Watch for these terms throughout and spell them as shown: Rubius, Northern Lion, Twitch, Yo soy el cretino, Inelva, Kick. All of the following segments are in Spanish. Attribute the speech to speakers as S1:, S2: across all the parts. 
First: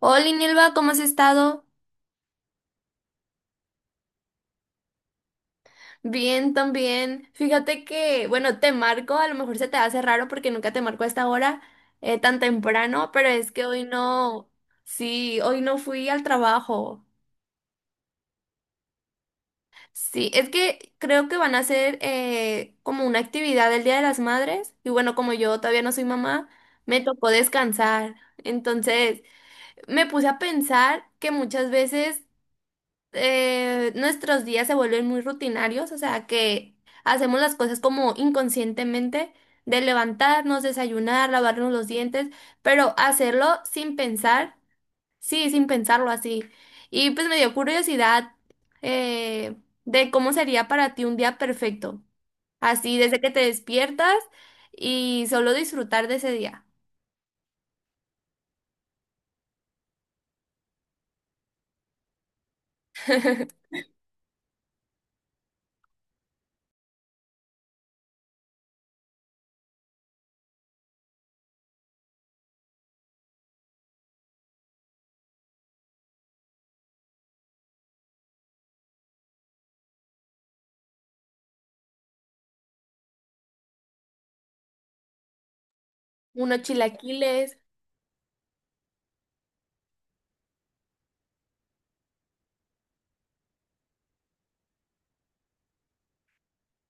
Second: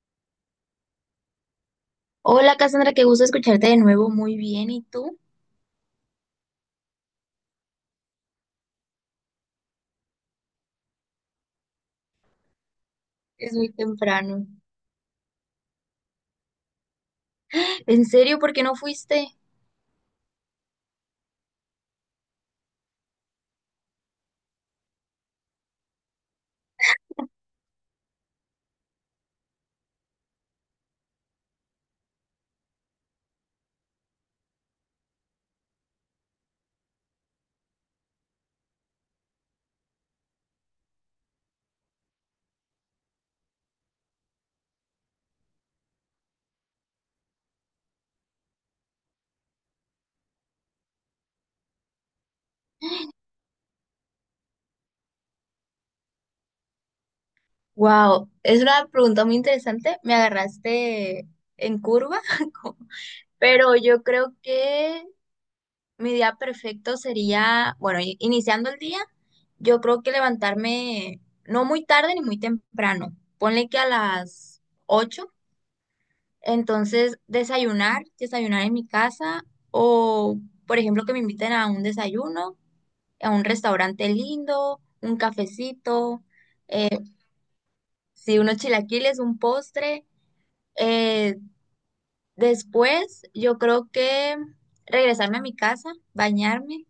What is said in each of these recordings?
S1: Hola, Inelva, ¿cómo has estado?
S2: Hola Cassandra, qué gusto escucharte de nuevo. Muy bien, ¿y tú?
S1: Bien, también. Fíjate que, bueno, te marco, a lo mejor se te hace raro porque nunca te marco a esta hora tan temprano, pero es
S2: Es
S1: que
S2: muy
S1: hoy
S2: temprano.
S1: no, sí, hoy no fui al trabajo.
S2: ¿En serio? ¿Por qué no fuiste?
S1: Sí, es que creo que van a hacer como una actividad el Día de las Madres y bueno, como yo todavía no soy mamá, me tocó descansar. Entonces, me puse a pensar que muchas veces nuestros días se vuelven muy rutinarios, o sea que hacemos las cosas como inconscientemente, de levantarnos, desayunar, lavarnos los dientes, pero hacerlo sin pensar, sí, sin pensarlo así. Y pues me dio curiosidad eh, de cómo sería para ti un día perfecto, así desde que te despiertas y solo disfrutar de ese día.
S2: Wow, es una pregunta muy interesante. Me agarraste en curva, como- pero yo creo que mi día perfecto sería, bueno, iniciando el día, yo creo que levantarme no muy tarde ni muy temprano. Ponle que a las 8:00, entonces desayunar en mi casa o, por ejemplo, que me inviten a un desayuno a un restaurante lindo, un cafecito,
S1: Unos chilaquiles,
S2: si unos chilaquiles, un postre. Eh, Después, yo creo que regresarme a mi casa, bañarme,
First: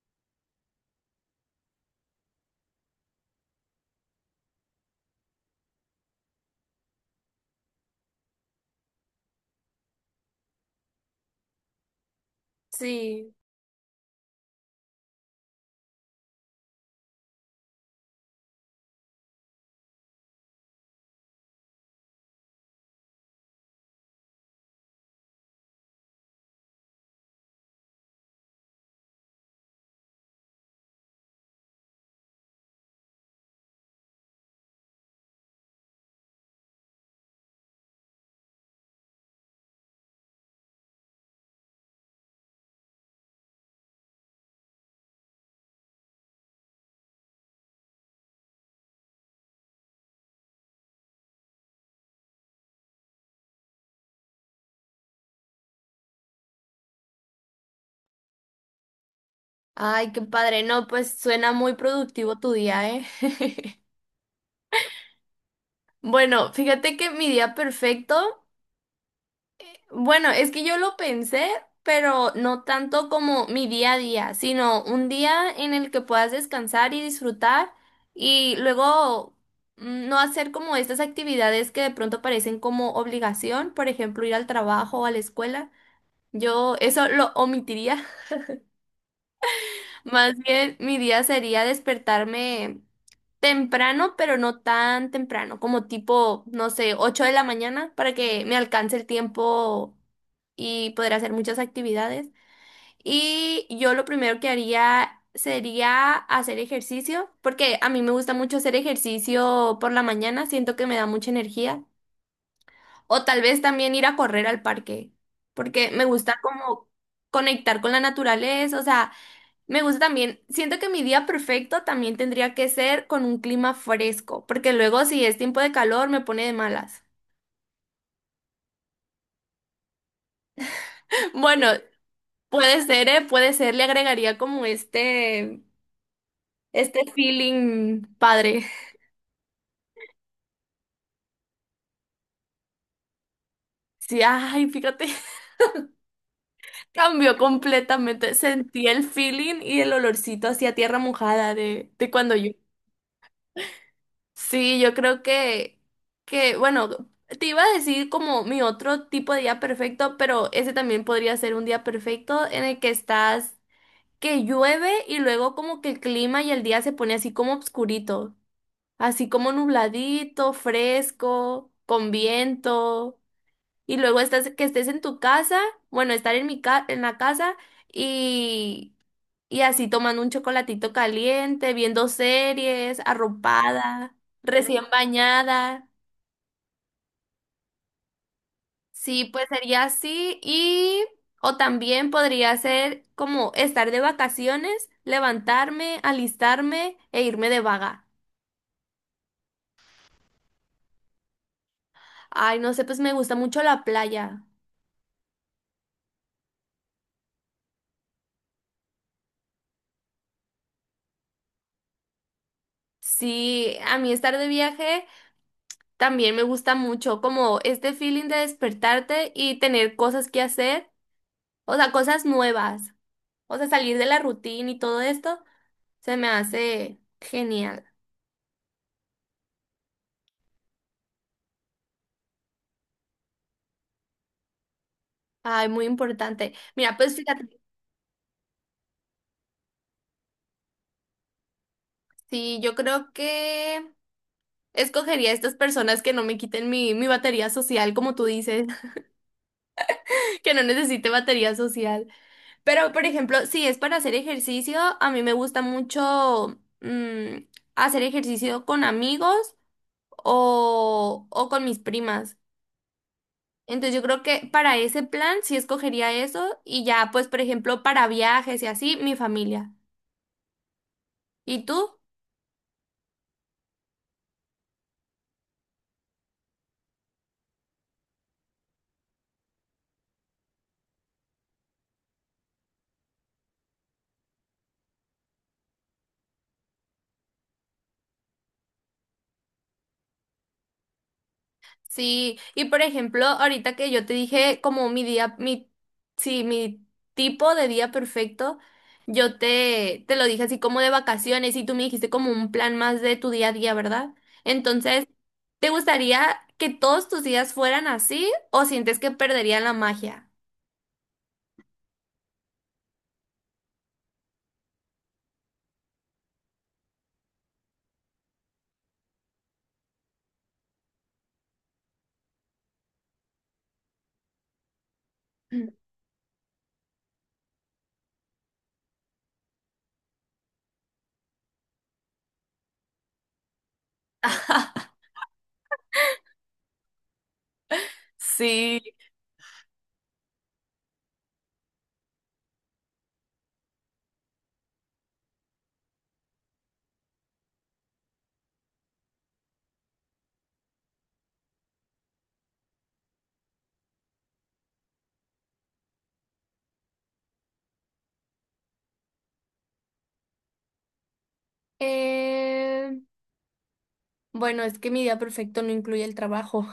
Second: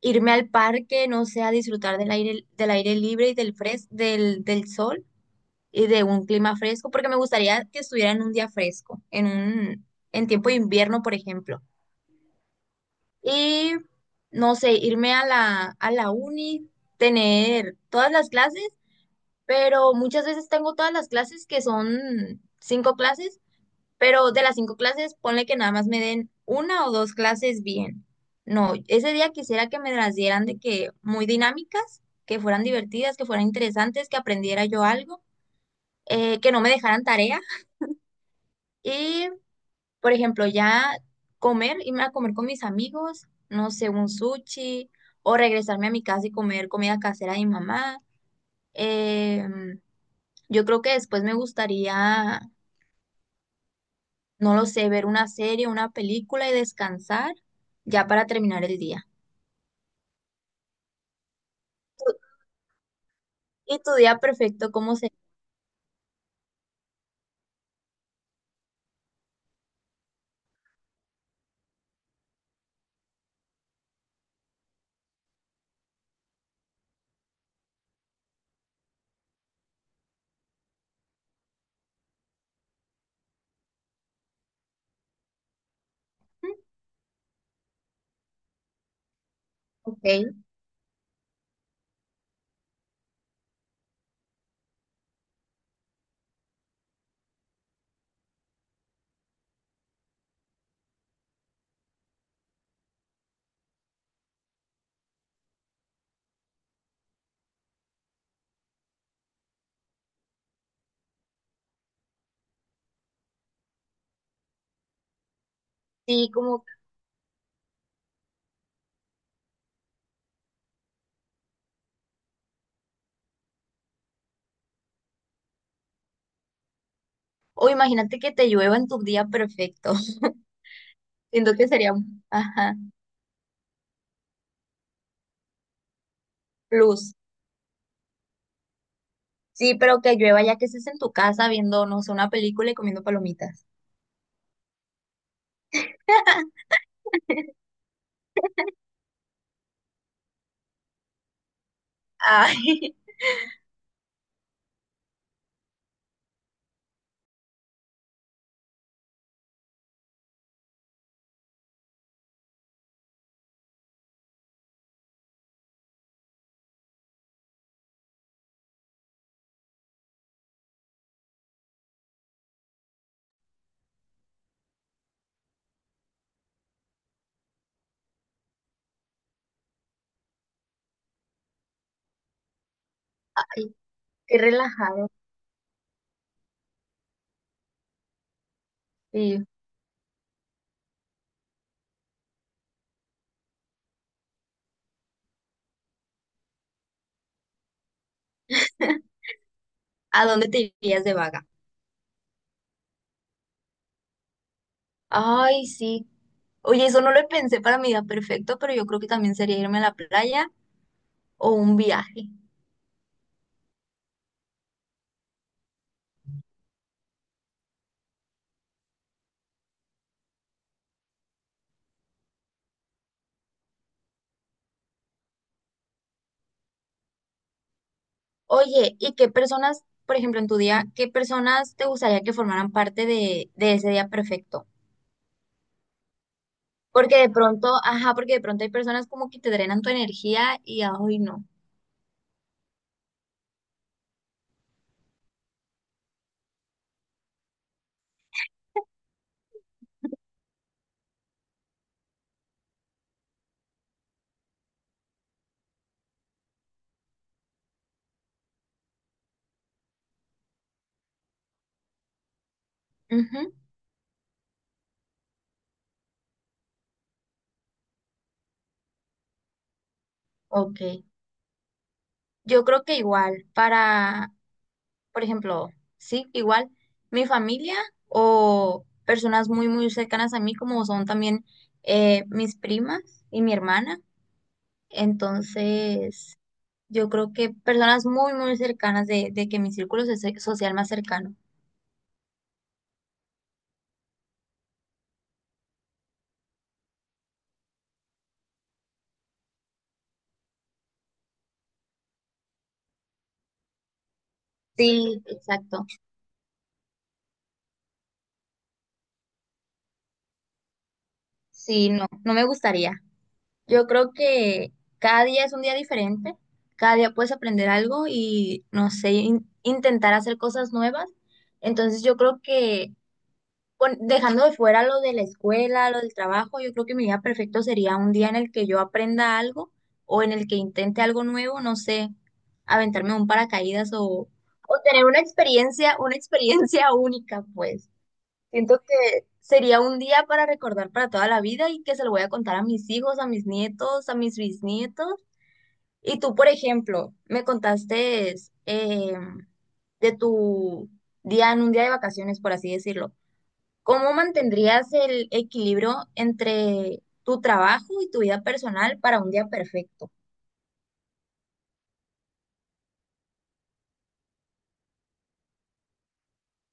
S2: irme al parque, no sé, a disfrutar del aire libre y del sol y de un clima fresco, porque me gustaría que estuviera en un día fresco, en tiempo de invierno, por ejemplo.
S1: sí.
S2: Y no sé, irme a la uni, tener todas las clases, pero muchas veces tengo todas las clases que son cinco clases, pero de las cinco clases ponle que nada más me den una o dos clases bien. No, ese día quisiera que me las dieran de que muy dinámicas, que fueran divertidas, que fueran interesantes, que aprendiera yo algo, que no me dejaran tarea. Y, por ejemplo, ya comer, irme a comer con mis amigos, no sé, un sushi, o regresarme a mi casa y comer comida casera de mi mamá. Em, yo creo que después me gustaría, no lo sé, ver una serie, una película y descansar ya para terminar el día.
S1: Ay, qué padre, no, pues suena muy
S2: Tu-
S1: productivo tu día, ¿eh?
S2: ¿Y tu día perfecto cómo se...
S1: Bueno, fíjate que mi día perfecto, bueno, es que yo lo pensé, pero no tanto como mi día a día, sino un día en el que puedas descansar y disfrutar y luego no hacer como estas actividades que de pronto parecen como obligación, por ejemplo, ir al trabajo o a la escuela.
S2: Mm,
S1: Yo eso lo omitiría.
S2: ok,
S1: Más bien, mi día sería despertarme temprano, pero no tan temprano, como tipo, no sé, 8 de la mañana, para que me alcance el tiempo y poder hacer muchas actividades. Y yo lo primero que haría sería hacer ejercicio, porque a mí me gusta mucho hacer ejercicio por la mañana, siento que me da mucha energía. O tal vez también ir a correr al parque, porque me
S2: sí,
S1: gusta
S2: como...
S1: como conectar con la naturaleza, o sea... Me gusta también. Siento que mi día perfecto también tendría que ser con un clima fresco, porque luego si es tiempo de calor me pone de malas.
S2: O imagínate que te llueva en tu día perfecto. Siento
S1: Bueno,
S2: que sería un... Ajá,
S1: puede ser, ¿eh? Puede ser, le agregaría como este
S2: plus.
S1: feeling padre.
S2: Sí, pero que llueva ya que estés en tu casa viendo, no sé, una película y comiendo palomitas.
S1: Sí, ay, fíjate, cambió completamente. Sentí el feeling y el olorcito hacia tierra mojada de cuando...
S2: Ay,
S1: Sí, yo creo que, bueno, te iba a decir como mi otro tipo de día perfecto, pero ese también podría ser un día perfecto en el que estás, que llueve y luego como que el clima y el día se pone así como obscurito, así como nubladito, fresco, con viento, y luego estás, que estés en tu casa, bueno, estar en mi en la casa y y así tomando un chocolatito caliente, viendo series,
S2: ay,
S1: arropada,
S2: qué
S1: recién
S2: relajado.
S1: bañada. Sí,
S2: Sí.
S1: pues sería así. Y, o también podría ser como estar de vacaciones, levantarme, alistarme e irme de vaga.
S2: ¿A dónde te irías de vaga?
S1: Ay, no sé, pues me gusta mucho la playa.
S2: Ay, sí. Oye, eso no lo pensé para mi día perfecto, pero yo creo que también sería irme a la playa o un viaje.
S1: Sí, a mí estar de viaje también me gusta mucho, como este feeling de despertarte y tener cosas que hacer, o sea, cosas nuevas, o sea, salir de la rutina y todo esto. Se me hace genial.
S2: Oye, ¿y qué personas, por ejemplo, en tu día, qué personas te gustaría que formaran parte de ese día perfecto?
S1: Ay, muy importante. Mira, pues
S2: Porque de
S1: fíjate,
S2: pronto, ajá, porque de pronto hay personas como que te drenan tu energía y ah, hoy no.
S1: sí, yo creo que escogería a estas personas que no me quiten mi batería social, como tú dices, que no necesite batería social. Pero, por ejemplo, si es para hacer ejercicio, a mí me gusta mucho hacer ejercicio con amigos o con mis primas.
S2: Ujú,
S1: Entonces yo creo que para ese plan sí escogería eso y ya, pues, por ejemplo, para viajes y así, mi familia.
S2: ok.
S1: ¿Y tú?
S2: Yo creo que igual, para, por ejemplo, sí, igual, mi familia o personas muy, muy cercanas a mí, como son también mis primas y mi hermana. Entonces, yo creo que personas muy, muy cercanas de, que mi círculo social más cercano.
S1: Sí, y por ejemplo, ahorita que yo te dije como mi sí, mi tipo de día perfecto, yo te lo dije así como de vacaciones y tú me dijiste como un plan más de tu día a día, ¿verdad? Entonces,
S2: Sí,
S1: ¿te
S2: exacto.
S1: gustaría que todos tus días fueran así o sientes que perderían la magia?
S2: Sí, no, no me gustaría. Yo creo que cada día es un día diferente, cada día puedes aprender algo y, no sé, intentar hacer cosas nuevas. Entonces yo creo que dejando de fuera lo de la
S1: Mm.
S2: escuela, lo del trabajo, yo creo que mi día perfecto sería un día en el que yo aprenda algo o en el que intente algo nuevo, no sé, aventarme un paracaídas o tener una experiencia única, pues. Siento
S1: Eh,
S2: que sería un día para recordar para toda la vida y que se lo voy a contar a mis hijos, a mis nietos, a mis bisnietos. Y tú, por ejemplo, me contaste eh, de tu día en un día de vacaciones, por así decirlo. ¿Cómo mantendrías el equilibrio entre tu trabajo y tu vida personal para un día perfecto?
S1: Eh, Bueno, es que mi día perfecto no incluye el trabajo.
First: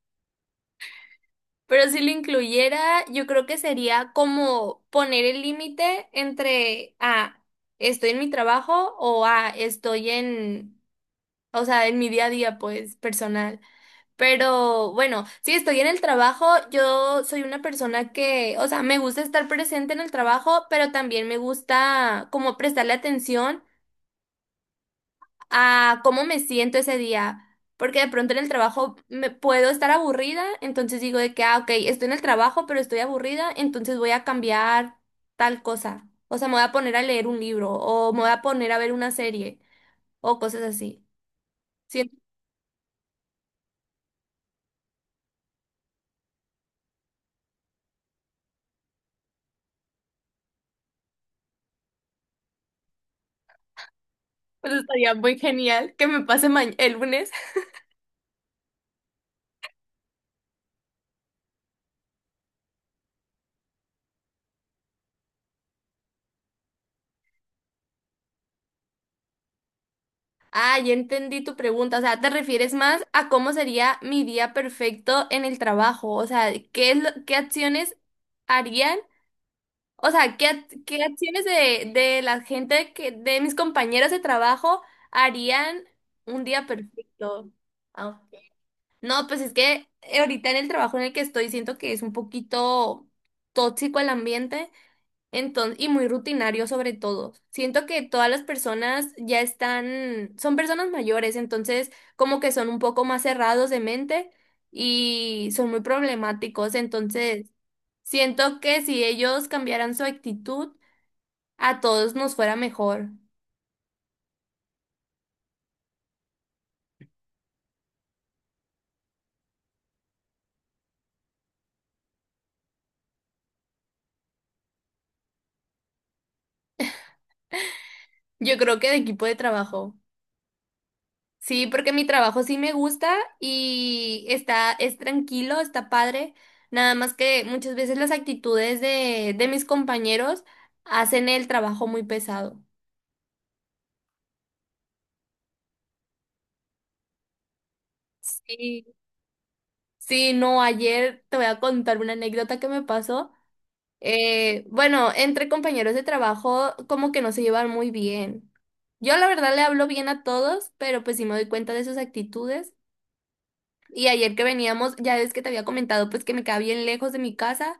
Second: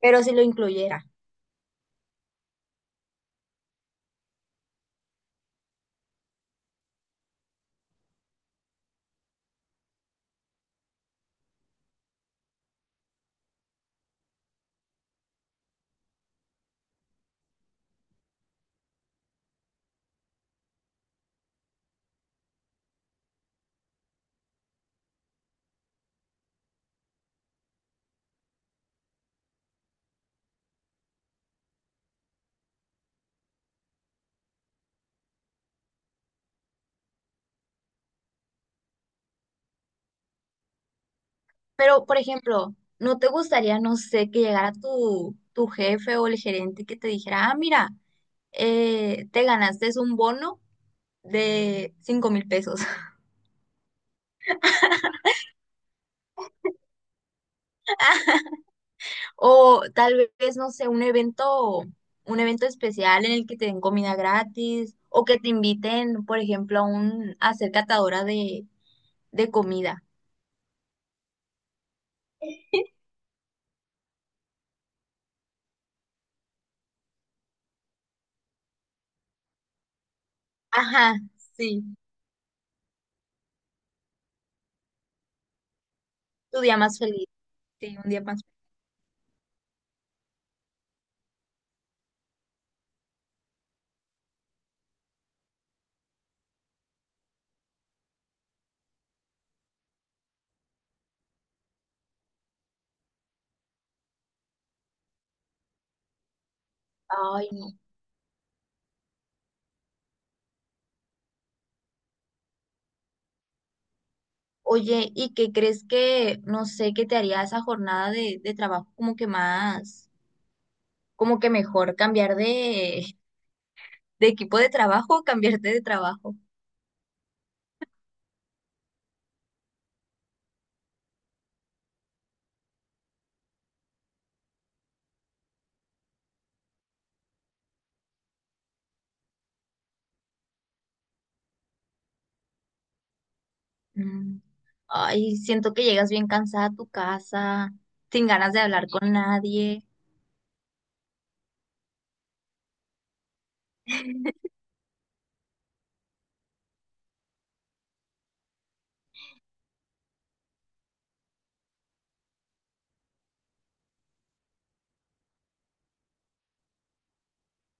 S2: Pero si lo incluyera.
S1: Pero si lo incluyera, yo creo que sería como poner el límite entre, ah, estoy en mi trabajo o, ah, estoy en, o sea, en mi día a día, pues, personal. Pero bueno, si estoy en el trabajo, yo soy una persona que, o sea, me gusta estar presente en el trabajo, pero también me gusta como prestarle atención a cómo me siento ese día. Porque de pronto en el trabajo me puedo estar aburrida, entonces digo de que, ah, ok, estoy en el trabajo, pero estoy aburrida, entonces voy a cambiar tal cosa. O sea, me voy a poner a leer un libro, o me voy a poner a ver una serie, o cosas así.
S2: Pero,
S1: Siento
S2: por ejemplo, ¿no te gustaría, no sé, que llegara tu jefe o el gerente que te dijera, ah, mira, te ganaste un bono de $5,000?
S1: pues, estaría muy genial que me pase ma- el lunes.
S2: O tal vez, no sé, un evento especial en el que te den comida gratis o que te inviten, por ejemplo, a ser catadora de comida.
S1: Ah, ya entendí tu pregunta. O sea, te refieres más a cómo sería mi día perfecto en el trabajo. O sea, ¿qué es lo- qué acciones harían? O sea, ¿ qué
S2: Ajá,
S1: acciones
S2: sí,
S1: de la gente que, de mis compañeros de trabajo harían un
S2: tu
S1: día
S2: día más feliz.
S1: perfecto?
S2: Sí, un
S1: Ah,
S2: día más feliz.
S1: no, pues es que ahorita en el trabajo en el que estoy siento que es un poquito tóxico el ambiente, entonces, y muy rutinario sobre todo. Siento que todas las personas ya están, son personas mayores, entonces como que son un poco más cerrados de mente y son muy problemáticos, entonces
S2: Ay, no.
S1: siento que si ellos cambiaran su actitud a todos nos fuera mejor.
S2: Oye, ¿y qué crees que, no sé, qué te haría esa jornada de trabajo como que más, como que mejor cambiar de, equipo de trabajo o cambiarte de trabajo?
S1: Yo creo que de equipo de trabajo. Sí, porque mi trabajo sí me gusta y está, es tranquilo, está padre. Nada más que muchas veces las actitudes de mis compañeros hacen el trabajo muy pesado.
S2: Mm. Ay, siento que llegas bien cansada a tu casa, sin ganas de
S1: Sí,
S2: hablar con nadie,
S1: sí, no, ayer te voy a contar una anécdota que me pasó. Bueno, entre compañeros de trabajo como que no se llevan muy bien. Yo la verdad le hablo bien a todos, pero pues sí me doy cuenta de sus actitudes. Y ayer que veníamos, ya ves que te había comentado, pues que me queda bien lejos de mi casa,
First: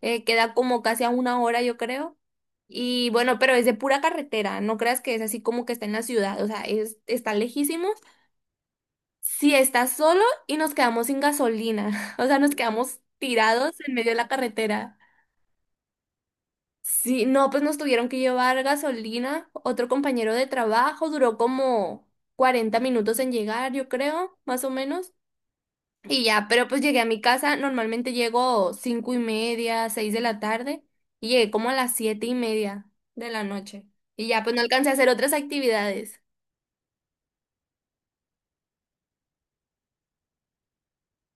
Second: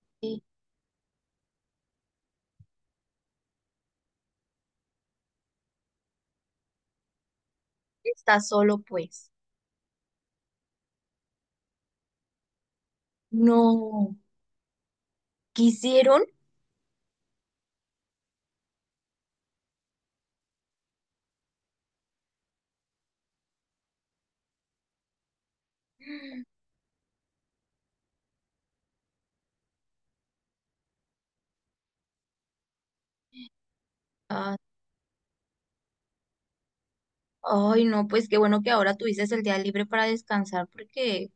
S2: y
S1: queda como casi a una hora, yo creo. Y bueno, pero es de pura carretera, no creas que es así como que está en la ciudad, o sea, es, está lejísimos.
S2: estás solo, pues.
S1: Si estás solo y nos quedamos sin gasolina, o sea, nos quedamos tirados en medio de
S2: No,
S1: la carretera.
S2: quisieron.
S1: Sí, no, pues nos tuvieron que llevar gasolina. Otro compañero de trabajo duró como 40 minutos en llegar, yo creo, más o menos. Y ya, pero pues llegué a mi casa, normalmente llego 5:30, seis de la tarde, y llegué como a las 7:30 de la noche. Y ya, pues
S2: Ah,
S1: no alcancé a hacer otras actividades.
S2: ay, no, pues qué bueno que ahora tuviste el día libre para descansar, porque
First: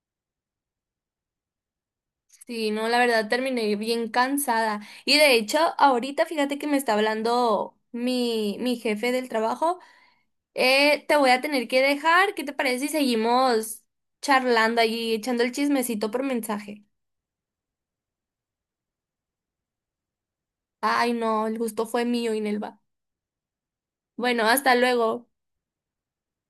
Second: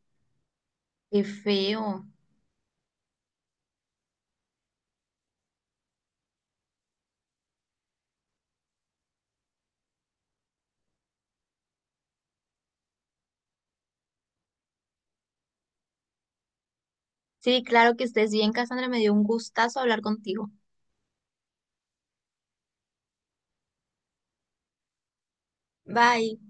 S2: qué feo.
S1: Sí, no, la verdad terminé bien cansada. Y de hecho, ahorita fíjate que me está hablando mi jefe del trabajo. Te voy a tener que dejar. ¿Qué te parece si seguimos charlando allí, echando el chismecito por mensaje?
S2: Sí, claro, que estés bien, Cassandra. Me dio un gustazo hablar contigo.
S1: Ay, no, el gusto fue mío, Inelva. Bueno, hasta luego.
S2: Bye.